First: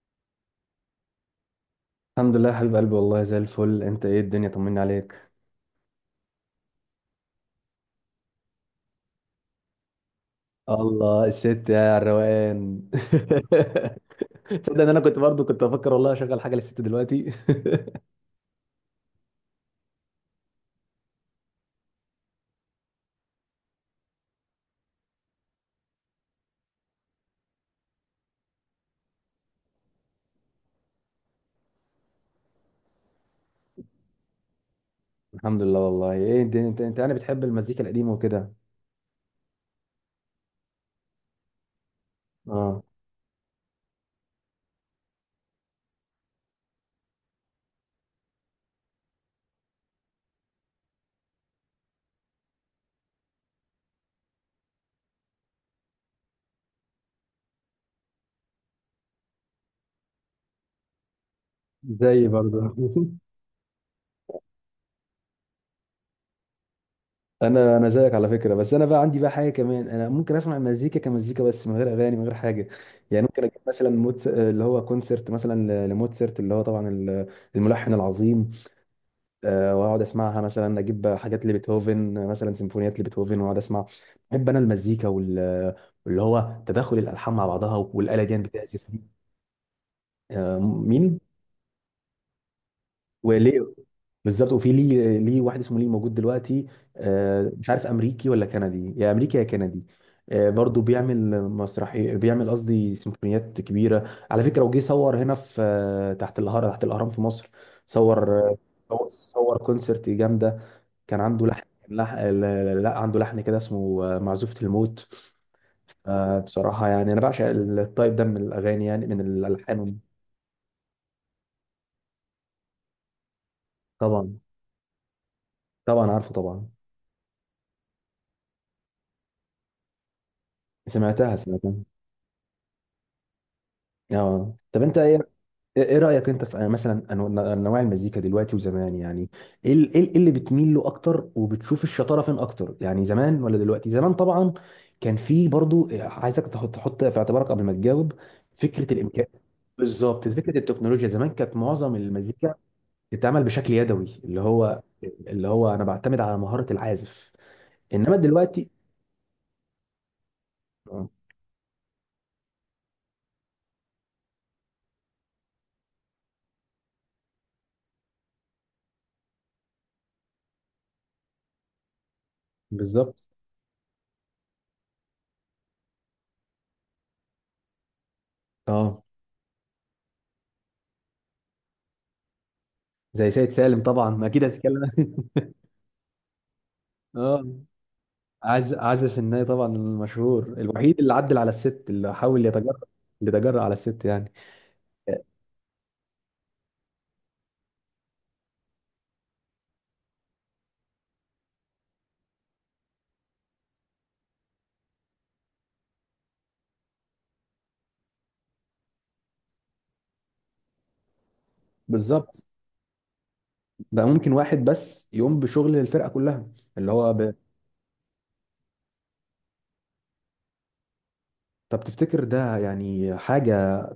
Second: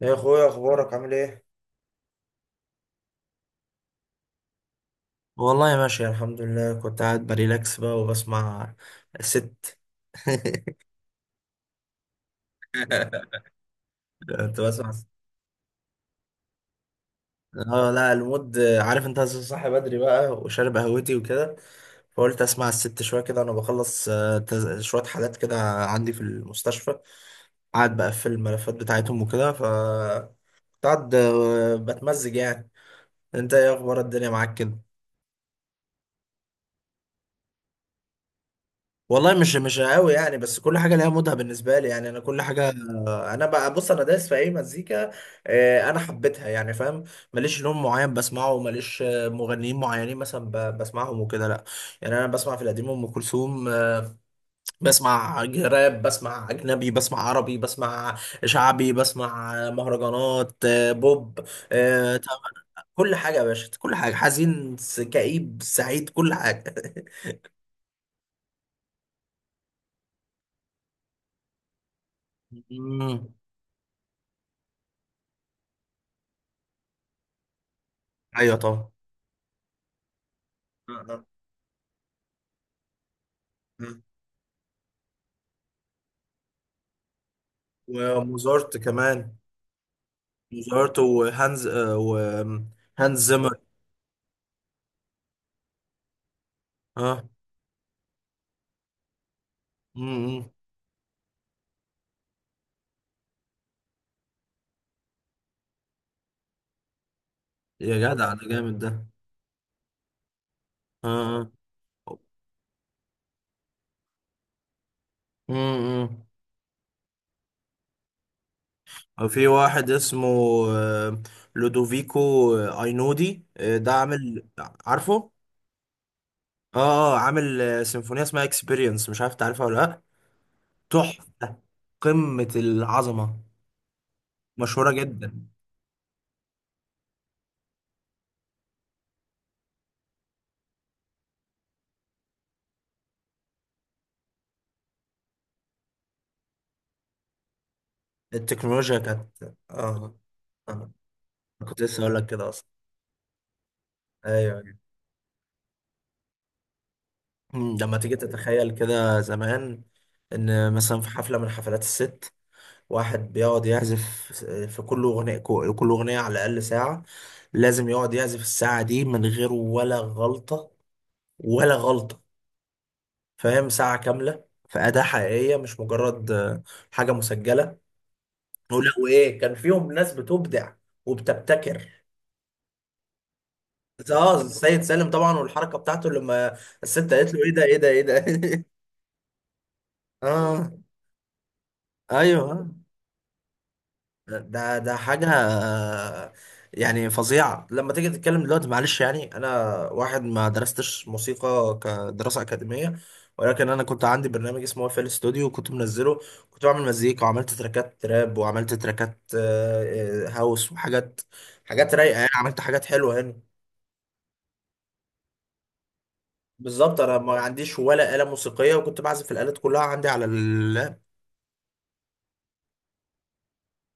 يا اخويا، اخبارك عامل ايه؟ الحمد لله يا حبيب قلبي، والله زي الفل. انت ايه الدنيا، طمني عليك. والله ماشي الحمد لله. كنت قاعد بريلاكس بقى وبسمع ست. الله الست يا الروقان. كنت تصدق ان بسمع انا ست. كنت برضو افكر والله اشغل حاجه للست دلوقتي. اه لا المود، عارف، انت صاحي بدري بقى وشارب قهوتي وكده، فقلت اسمع الست شويه كده انا بخلص. شويه حالات كده عندي في المستشفى، قاعد بقفل الملفات بتاعتهم وكده، ف كنت قاعد بتمزج يعني. انت ايه اخبار الدنيا معاك كده؟ الحمد لله والله. ايه انت يعني بتحب المزيكا القديمه وكده؟ والله مش قوي يعني، بس كل حاجه ليها مودها بالنسبه لي يعني. انا كل حاجه، اه، انا بقى بص، انا دايس في اي مزيكا، انا حبيتها يعني، فاهم. ماليش لون معين بسمعه، ماليش مغنيين معينين مثلا بسمعهم وكده، لا. يعني انا بسمع في القديم ام كلثوم، بسمع راب، بسمع اجنبي، بسمع عربي، بسمع شعبي، بسمع مهرجانات، بوب، زي برضو. طبعا كل حاجه يا باشا، كل حاجه، حزين، كئيب، سعيد، كل حاجه. انا زيك على فكره، بس انا بقى عندي بقى حاجه كمان. انا ممكن اسمع المزيكا كمزيكا بس، من غير اغاني من غير حاجه. يعني مم. ممكن اجيب مثلا موتس... آه، اللي هو كونسرت مثلا لموتسرت، اللي هو طبعا الملحن العظيم. ايوه طبعا. واقعد اسمعها. مثلا اجيب حاجات لبيتهوفن، مثلا سيمفونيات لبيتهوفن واقعد اسمع. بحب انا المزيكا واللي هو تداخل الالحان مع بعضها، والاله دي وموزارت بتعزف دي. كمان. موزارت مين؟ وهانز، وهانز زيمر. وليه؟ بالظبط. وفي ليه واحد اسمه ليه موجود دلوقتي، اه. مش عارف امريكي ولا كندي، يا امريكي يا كندي. امم. برضه بيعمل مسرحي، بيعمل قصدي سيمفونيات كبيره على فكره. وجي صور هنا في، تحت الهرم، تحت الاهرام في مصر. يا جدع، صور، ده جامد ده. صور كونسرت جامده. كان عنده اه. لحن، لح... لا لا، عنده لحن كده اسمه معزوفة الموت. امم. بصراحة يعني أنا بعشق التايب ده من الأغاني، يعني من وفي واحد الألحان. اسمه آه، لودوفيكو، اينودي، ده طبعا. عامل، عارفه. طبعا عارفه طبعا. اه، اه، عامل سيمفونية اسمها اكسبيرينس، مش عارف تعرفها ولا لا. سمعتها تحفة، سمعتها. قمة العظمة، اه. طب مشهورة أنت إيه؟ جدا. إيه رأيك أنت في، مثلا أنواع المزيكا دلوقتي وزمان، يعني إيه اللي بتميل له أكتر وبتشوف الشطارة فين أكتر؟ يعني زمان ولا دلوقتي؟ زمان طبعا. كان في برضو، عايزك تحط في اعتبارك قبل ما تجاوب، فكرة التكنولوجيا الإمكان. كانت، اه، بالظبط، فكره آه. التكنولوجيا. زمان كانت كنت معظم لسه اقول لك كده المزيكا اصلا. بتتعمل بشكل يدوي، اللي ايوه. هو انا بعتمد على مهارة العازف. مم. لما تيجي انما تتخيل دلوقتي، كده زمان، ان مثلا في آه، حفله من حفلات الست، واحد بيقعد يعزف في كل اغنيه، كل اغنيه على الاقل ساعه، لازم يقعد يعزف الساعه دي من غير ولا غلطه، ولا غلطه. بالظبط. فاهم؟ ساعه كامله في اداه حقيقيه، مش مجرد حاجه مسجله. ولا اه، وايه، كان فيهم ناس بتبدع وبتبتكر. زي سيد سالم طبعا اه، اكيد السيد هتتكلم. سالم طبعا، والحركه بتاعته لما الست قالت له: اه، ايه ده، ايه ده، ايه ده. عازف الناي طبعا، المشهور اه، الوحيد اللي عدل على الست، اللي حاول ايوه. يتجرأ، اللي تجرأ على الست يعني. ده ده حاجة يعني فظيعة. لما تيجي تتكلم دلوقتي، معلش يعني، أنا واحد ما درستش موسيقى كدراسة أكاديمية، ولكن أنا كنت عندي برنامج اسمه اف ال ستوديو وكنت منزله، كنت بعمل مزيكا، وعملت تراكات تراب، وعملت تراكات هاوس وحاجات، حاجات رايقة يعني، بالظبط. عملت حاجات حلوة يعني. بقى ممكن واحد بس يقوم بشغل الفرقة كلها، اللي بالظبط. هو أنا ما ب... عنديش ولا آلة موسيقية، وكنت بعزف الآلات كلها عندي على اللاب. طب تفتكر ده يعني حاجة؟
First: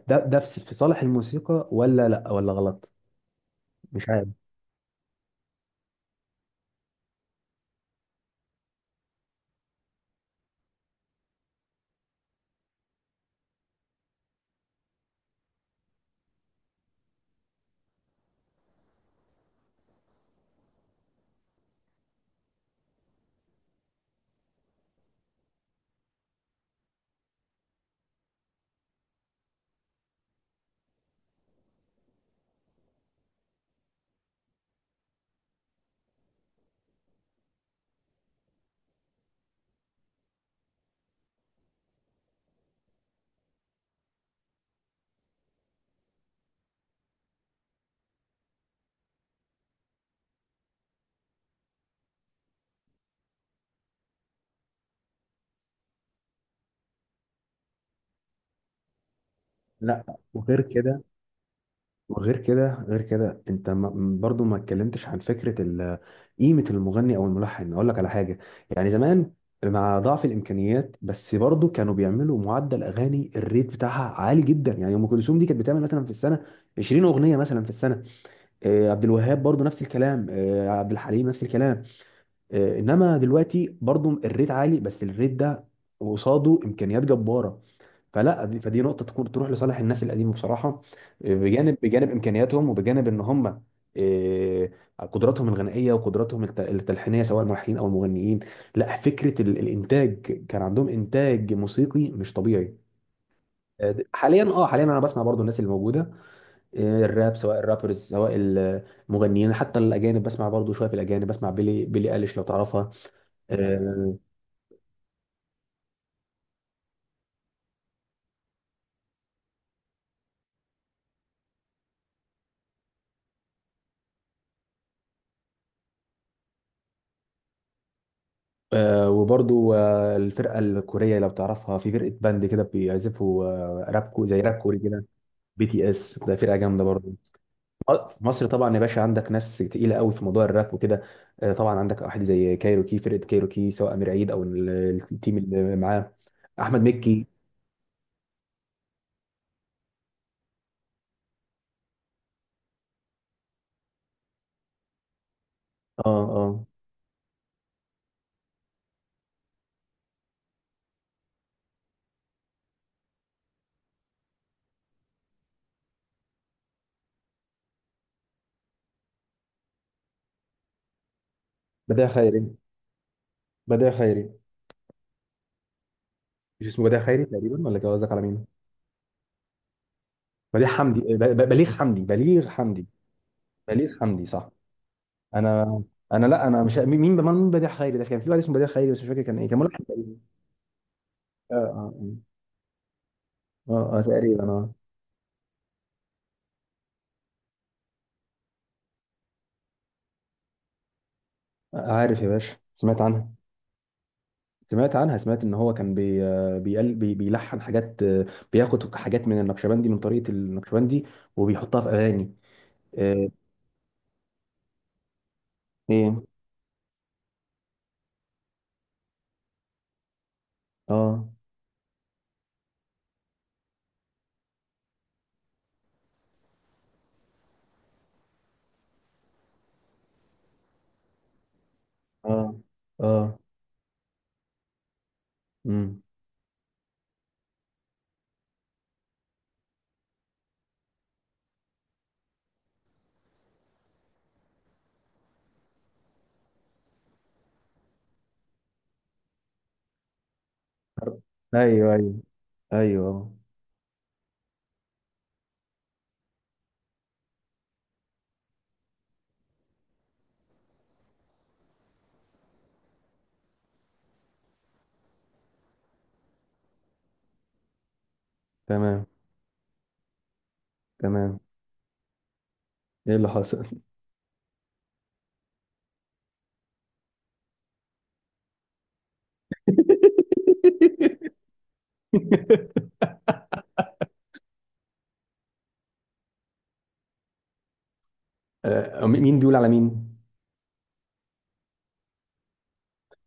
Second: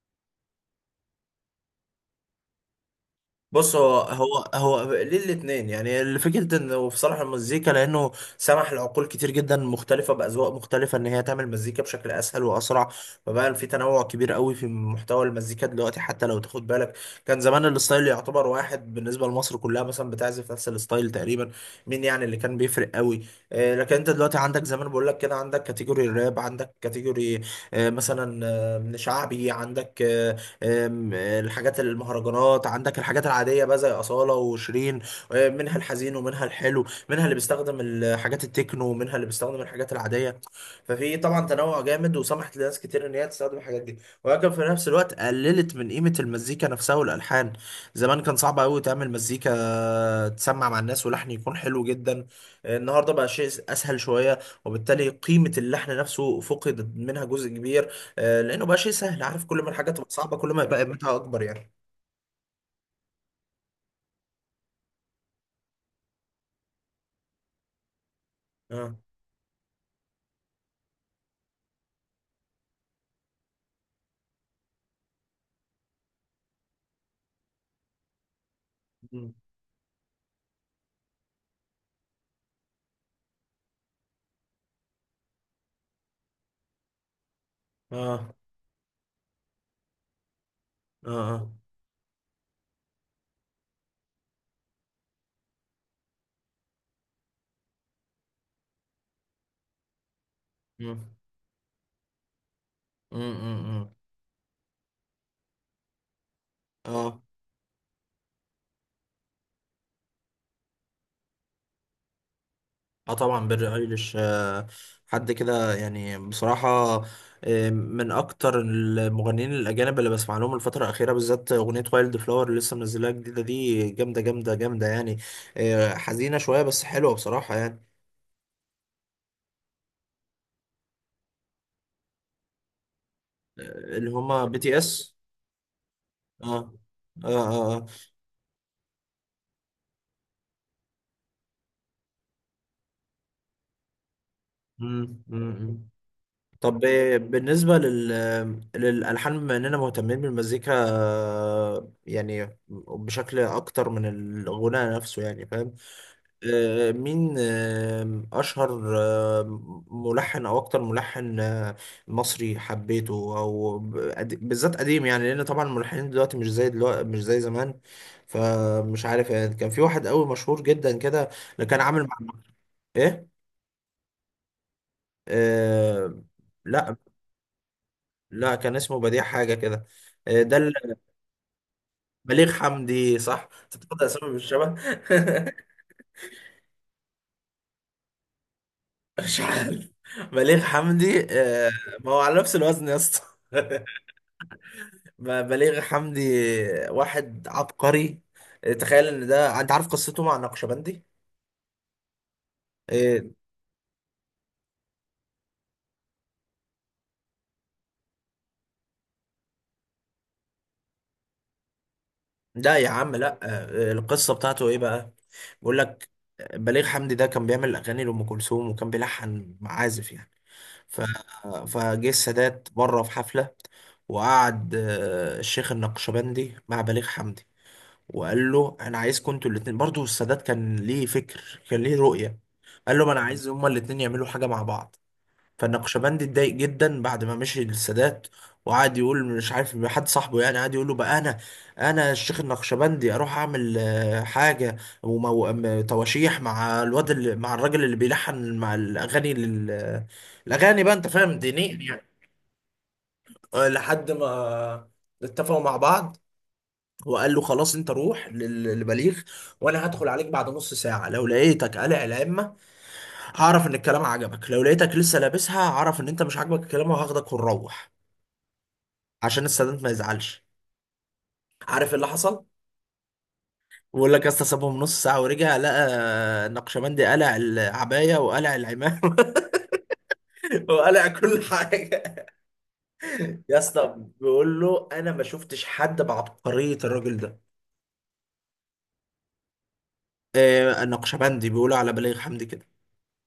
ده في صالح الموسيقى ولا لا، ولا غلط؟ بص، هو مش عارف. هو هو ليه الاثنين يعني. الفكرة انه بصراحة المزيكا لانه سمح لعقول كتير جدا مختلفة باذواق مختلفة ان هي تعمل مزيكا بشكل اسهل واسرع، فبقى في تنوع كبير قوي في محتوى المزيكا دلوقتي. حتى لو تاخد بالك، كان زمان الستايل يعتبر واحد بالنسبة لمصر كلها مثلا، بتعزف نفس الستايل تقريبا، مين يعني اللي كان بيفرق قوي؟ لكن انت دلوقتي عندك، زي ما أنا بقول لك كده، عندك كاتيجوري الراب، عندك كاتيجوري مثلا من شعبي، عندك آه، آم، آه، الحاجات المهرجانات، عندك الحاجات العادية بقى زي أصالة وشيرين. منها الحزين ومنها الحلو، منها اللي بيستخدم الحاجات التكنو ومنها اللي بيستخدم الحاجات العادية. ففي طبعا تنوع جامد، وسمحت لناس كتير إن هي تستخدم الحاجات دي، ولكن في نفس الوقت قللت من قيمة المزيكا نفسها والألحان. زمان كان صعب قوي تعمل مزيكا تسمع مع الناس ولحن يكون حلو جدا، النهارده بقى شيء اسهل شويه، وبالتالي قيمه اللحن نفسه فقدت منها جزء كبير. لانه بقى شيء سهل. عارف، كل ما الحاجه لا، تبقى صعبه، كل وغير ما يبقى كده، قيمتها اكبر يعني. وغير كده، غير كده انت برضو ما اتكلمتش عن فكره قيمه المغني او الملحن. اقول لك على حاجه، يعني اه. زمان مع ضعف الامكانيات، بس برضو كانوا بيعملوا معدل اغاني، الريت بتاعها عالي جدا. يعني ام كلثوم دي كانت بتعمل مثلا في السنه 20 اغنيه مثلا في السنه، عبد مم. الوهاب برضو نفس الكلام، عبد الحليم نفس الكلام. انما دلوقتي برضو الريت عالي، بس الريت ده قصاده امكانيات جباره. اه فلا دي فدي نقطه تكون تروح لصالح الناس القديمه بصراحه، اه. اه. بجانب امكانياتهم، وبجانب ان هم، إيه، قدراتهم الغنائيه وقدراتهم التلحينيه، سواء الملحنين او المغنيين. لا، فكره الانتاج. كان عندهم مم. انتاج موسيقي مش طبيعي. مم. مم. مم. حاليا، اه حاليا انا بسمع برضو الناس اللي موجوده، اه الراب سواء الرابرز سواء المغنيين. حتى الاجانب بسمع برضو شويه. في الاجانب بسمع بيلي، بيلي اليش لو تعرفها. اه طبعا، بيلي آه، ايليش آه، حد كده يعني بصراحة. آه، من اكتر المغنيين الاجانب اللي بسمع لهم الفترة الاخيرة بالذات، اغنية وايلد فلاور اللي لسه منزلها جديدة، دي جامدة جامدة جامدة يعني. آه حزينة شوية بس حلوة بصراحة يعني. آه وبرضو آه، الفرقة الكورية لو تعرفها، في فرقة باند كده بيعزفوا آه، آه راب اللي كو، زي هما راب بي تي كوري كده. اس. بي تي اس ده فرقة اه جامدة برضو. اه اه، آه. في مصر طبعا يا باشا، عندك ناس تقيلة قوي في موضوع الراب وكده. آه طبعا، عندك واحد زي كايروكي، فرقة كايروكي، سواء أمير عيد أو مم. التيم اللي مم. معاه. طب أحمد مكي. بالنسبة للألحان، بما إننا مهتمين بالمزيكا يعني بشكل أكتر من الغناء نفسه، يعني فاهم؟ اه اه. مين أشهر ملحن، أو أكتر ملحن مصري حبيته، أو بالذات قديم يعني، لأن طبعا الملحنين دلوقتي، مش زي دلوقتي مش زي زمان. فمش عارف يعني، كان في واحد قوي مشهور جدا كده اللي كان عامل بديع مع. خيري. إيه؟ بديع خيري. آه، مش اسمه لا بديع خيري تقريبا؟ ولا قصدك على مين؟ لا، كان اسمه بديع حاجة كده، آه، ده بديع اللي- حمدي، بليغ حمدي، بليغ بليغ حمدي. حمدي، صح. أنت بليغ بتاخد حمدي أسامي صح. بالشبه. انا انا لا انا مش، مين بديع خيري ده؟ كان في واحد اسمه بديع خيري بس مش فاكر كان مش ايه، كان ملحن. عارف. بليغ حمدي اه ما اه هو على نفس الوزن يا اسطى. اه. تقريبا اه. بليغ حمدي، واحد عبقري. تخيل ان ده، انت عارف قصته مع النقشبندي؟ عارف يا باشا، سمعت آه، عنها، سمعت عنها. سمعت ان هو كان بي آه، بيقل بي بيلحن حاجات، بياخد حاجات من النقشبندي، من طريقة النقشبندي، وبيحطها في اغاني. لا يا عم، آه، لا. القصة بتاعته ايه بقى؟ بيقول لك: ايه. بليغ حمدي ده كان بيعمل اغاني لأم كلثوم وكان بيلحن معازف يعني، ف... اه فجه السادات بره في حفلة، وقعد الشيخ النقشبندي مع بليغ حمدي، وقال له: انا عايزكم انتوا الاتنين. برضو السادات كان ليه فكر، كان ليه رؤية. اه قال له: ما انا اه. عايز هما الاتنين يعملوا حاجة مع بعض. امم. فالنقشبندي اتضايق جدا بعد ما مشي للسادات، وقعد يقول مش عارف حد صاحبه يعني، قعد يقول له بقى: انا، الشيخ النقشبندي، اروح اعمل حاجه تواشيح مع الواد، اللي مع الراجل اللي بيلحن مع الاغاني الاغاني بقى، انت فاهم، دينيا ايوه يعني. ايوه ايوه. لحد ما اتفقوا مع بعض، وقال له: خلاص، انت روح للبليغ، وانا هدخل عليك بعد نص ساعه، لو لقيتك قلع العمه، هعرف ان الكلام عجبك، لو لقيتك لسه لابسها، هعرف ان انت مش عاجبك الكلام وهاخدك ونروح، تمام عشان السادات ما يزعلش. تمام. عارف إيه اللي حصل؟ ايه اللي حصل؟ بقول لك يا اسطى، سابهم نص ساعه ورجع، لقى النقشبندي قلع العبايه وقلع العمامه، وقلع كل حاجه يا اسطى. بيقول له: انا ما شفتش حد بعبقريه الراجل ده. مين بيقول على مين؟ آه النقشبندي بيقولوا على بليغ حمدي كده،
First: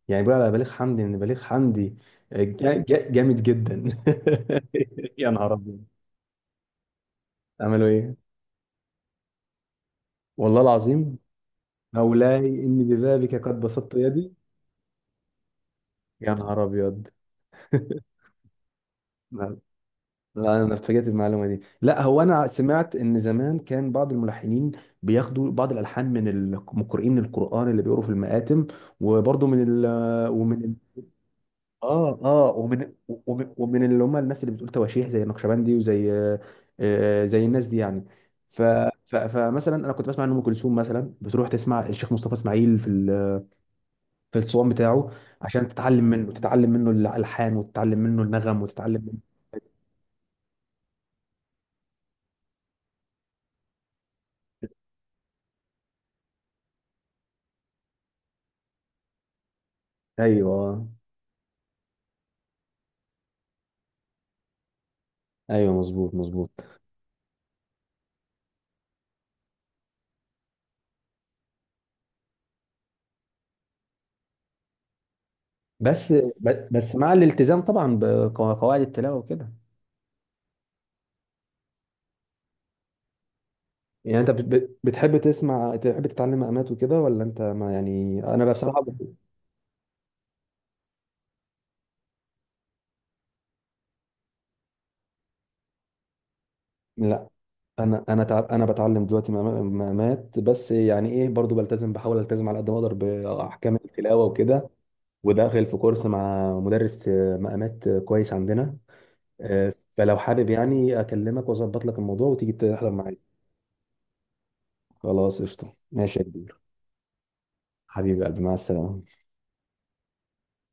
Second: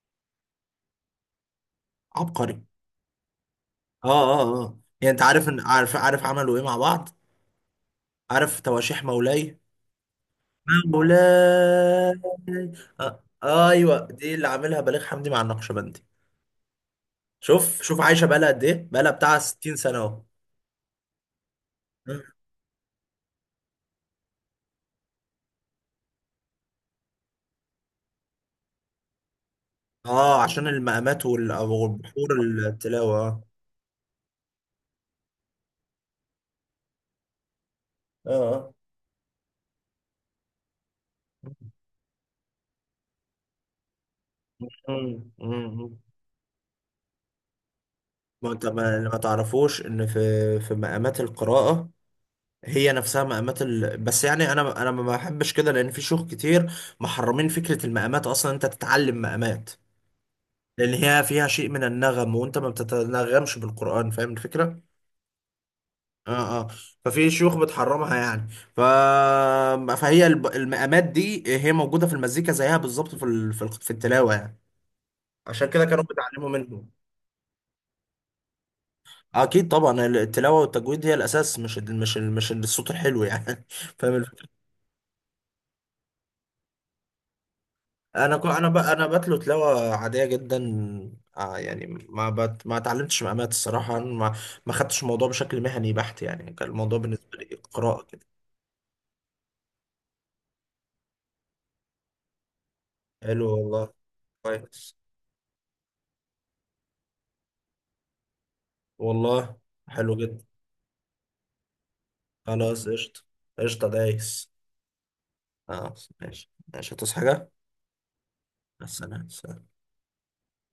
يعني بيقول على بليغ حمدي ان بليغ حمدي، عبقري. جامد جدا. اه اه اه. يعني انت يا عارف، نهار ابيض، عارف عملوا ايه مع بعض؟ عملوا ايه؟ عارف تواشيح مولاي؟ والله العظيم. مولاي. مولاي، اني آه ببابك قد بسطت ايوه، يدي. دي اللي عاملها بليغ حمدي مع النقشبندي. يا نهار ابيض. شوف شوف، عايشه بقالها قد ايه، بقالها بتاع لا، 60 سنه اهو. انا اتفاجئت بالمعلومه دي. لا هو مم. انا سمعت ان زمان كان بعض الملحنين بياخدوا بعض الالحان من القارئين القران اللي بيقروا في المآتم، وبرضه من اه عشان ومن المقامات اه والبحور، اه، ومن التلاوه، اه ومن اللي هم الناس اللي بتقول تواشيح زي النقشبندي وزي، زي الناس دي يعني. ف اه. ف فمثلا انا كنت بسمع ان ام كلثوم مثلا بتروح تسمع الشيخ مصطفى اسماعيل في في الصوان بتاعه، مم. عشان مم. تتعلم منه، الالحان، وتتعلم منه ما النغم، انت ما وتتعلم منه. تعرفوش ان في، في مقامات القراءة هي نفسها مقامات ال...، بس يعني انا، ما بحبش كده، لان في شيوخ كتير محرمين فكرة المقامات اصلا، انت تتعلم مقامات ايوه لان هي فيها شيء من النغم وانت ما بتتنغمش بالقرآن، فاهم الفكرة؟ ايوه، مظبوط مظبوط. اه اه. ففي شيوخ بتحرمها يعني، ف... فهي المقامات دي هي موجوده في المزيكا زيها بالظبط في في التلاوه يعني، عشان كده كانوا بس بيتعلموا منهم. مع الالتزام طبعا بقواعد التلاوه وكده. اكيد طبعا، التلاوه والتجويد هي الاساس، مش مش الصوت الحلو يعني. فاهم يعني انت الفكره؟ بتحب تسمع، تحب تتعلم مقامات وكده؟ ولا انت ما، يعني انا ك... انا بقى انا ب... بصراحه انا ب-. بتلو تلاوه عاديه جدا، آه يعني ما اتعلمتش مقامات الصراحه، ما خدتش الموضوع بشكل مهني بحت يعني، كان الموضوع لا، بالنسبه لي قراءه كده. انا بتعلم دلوقتي مقامات، بس يعني ايه برضو بلتزم، بحاول التزم على قد ما اقدر حلو باحكام والله، التلاوه وكده. كويس. وداخل في كورس مع مدرس مقامات، كويس، عندنا، والله حلو فلو جدا، حابب يعني اكلمك واظبط لك الموضوع وتيجي خلاص تحضر معايا. قشطة. قشطة دايس. خلاص قشطه، خلاص ماشي يا ماشي، كبير. ماشي. هتصحى حاجة؟ حبيبي يا قلبي، مع مع السلامه. السلامة.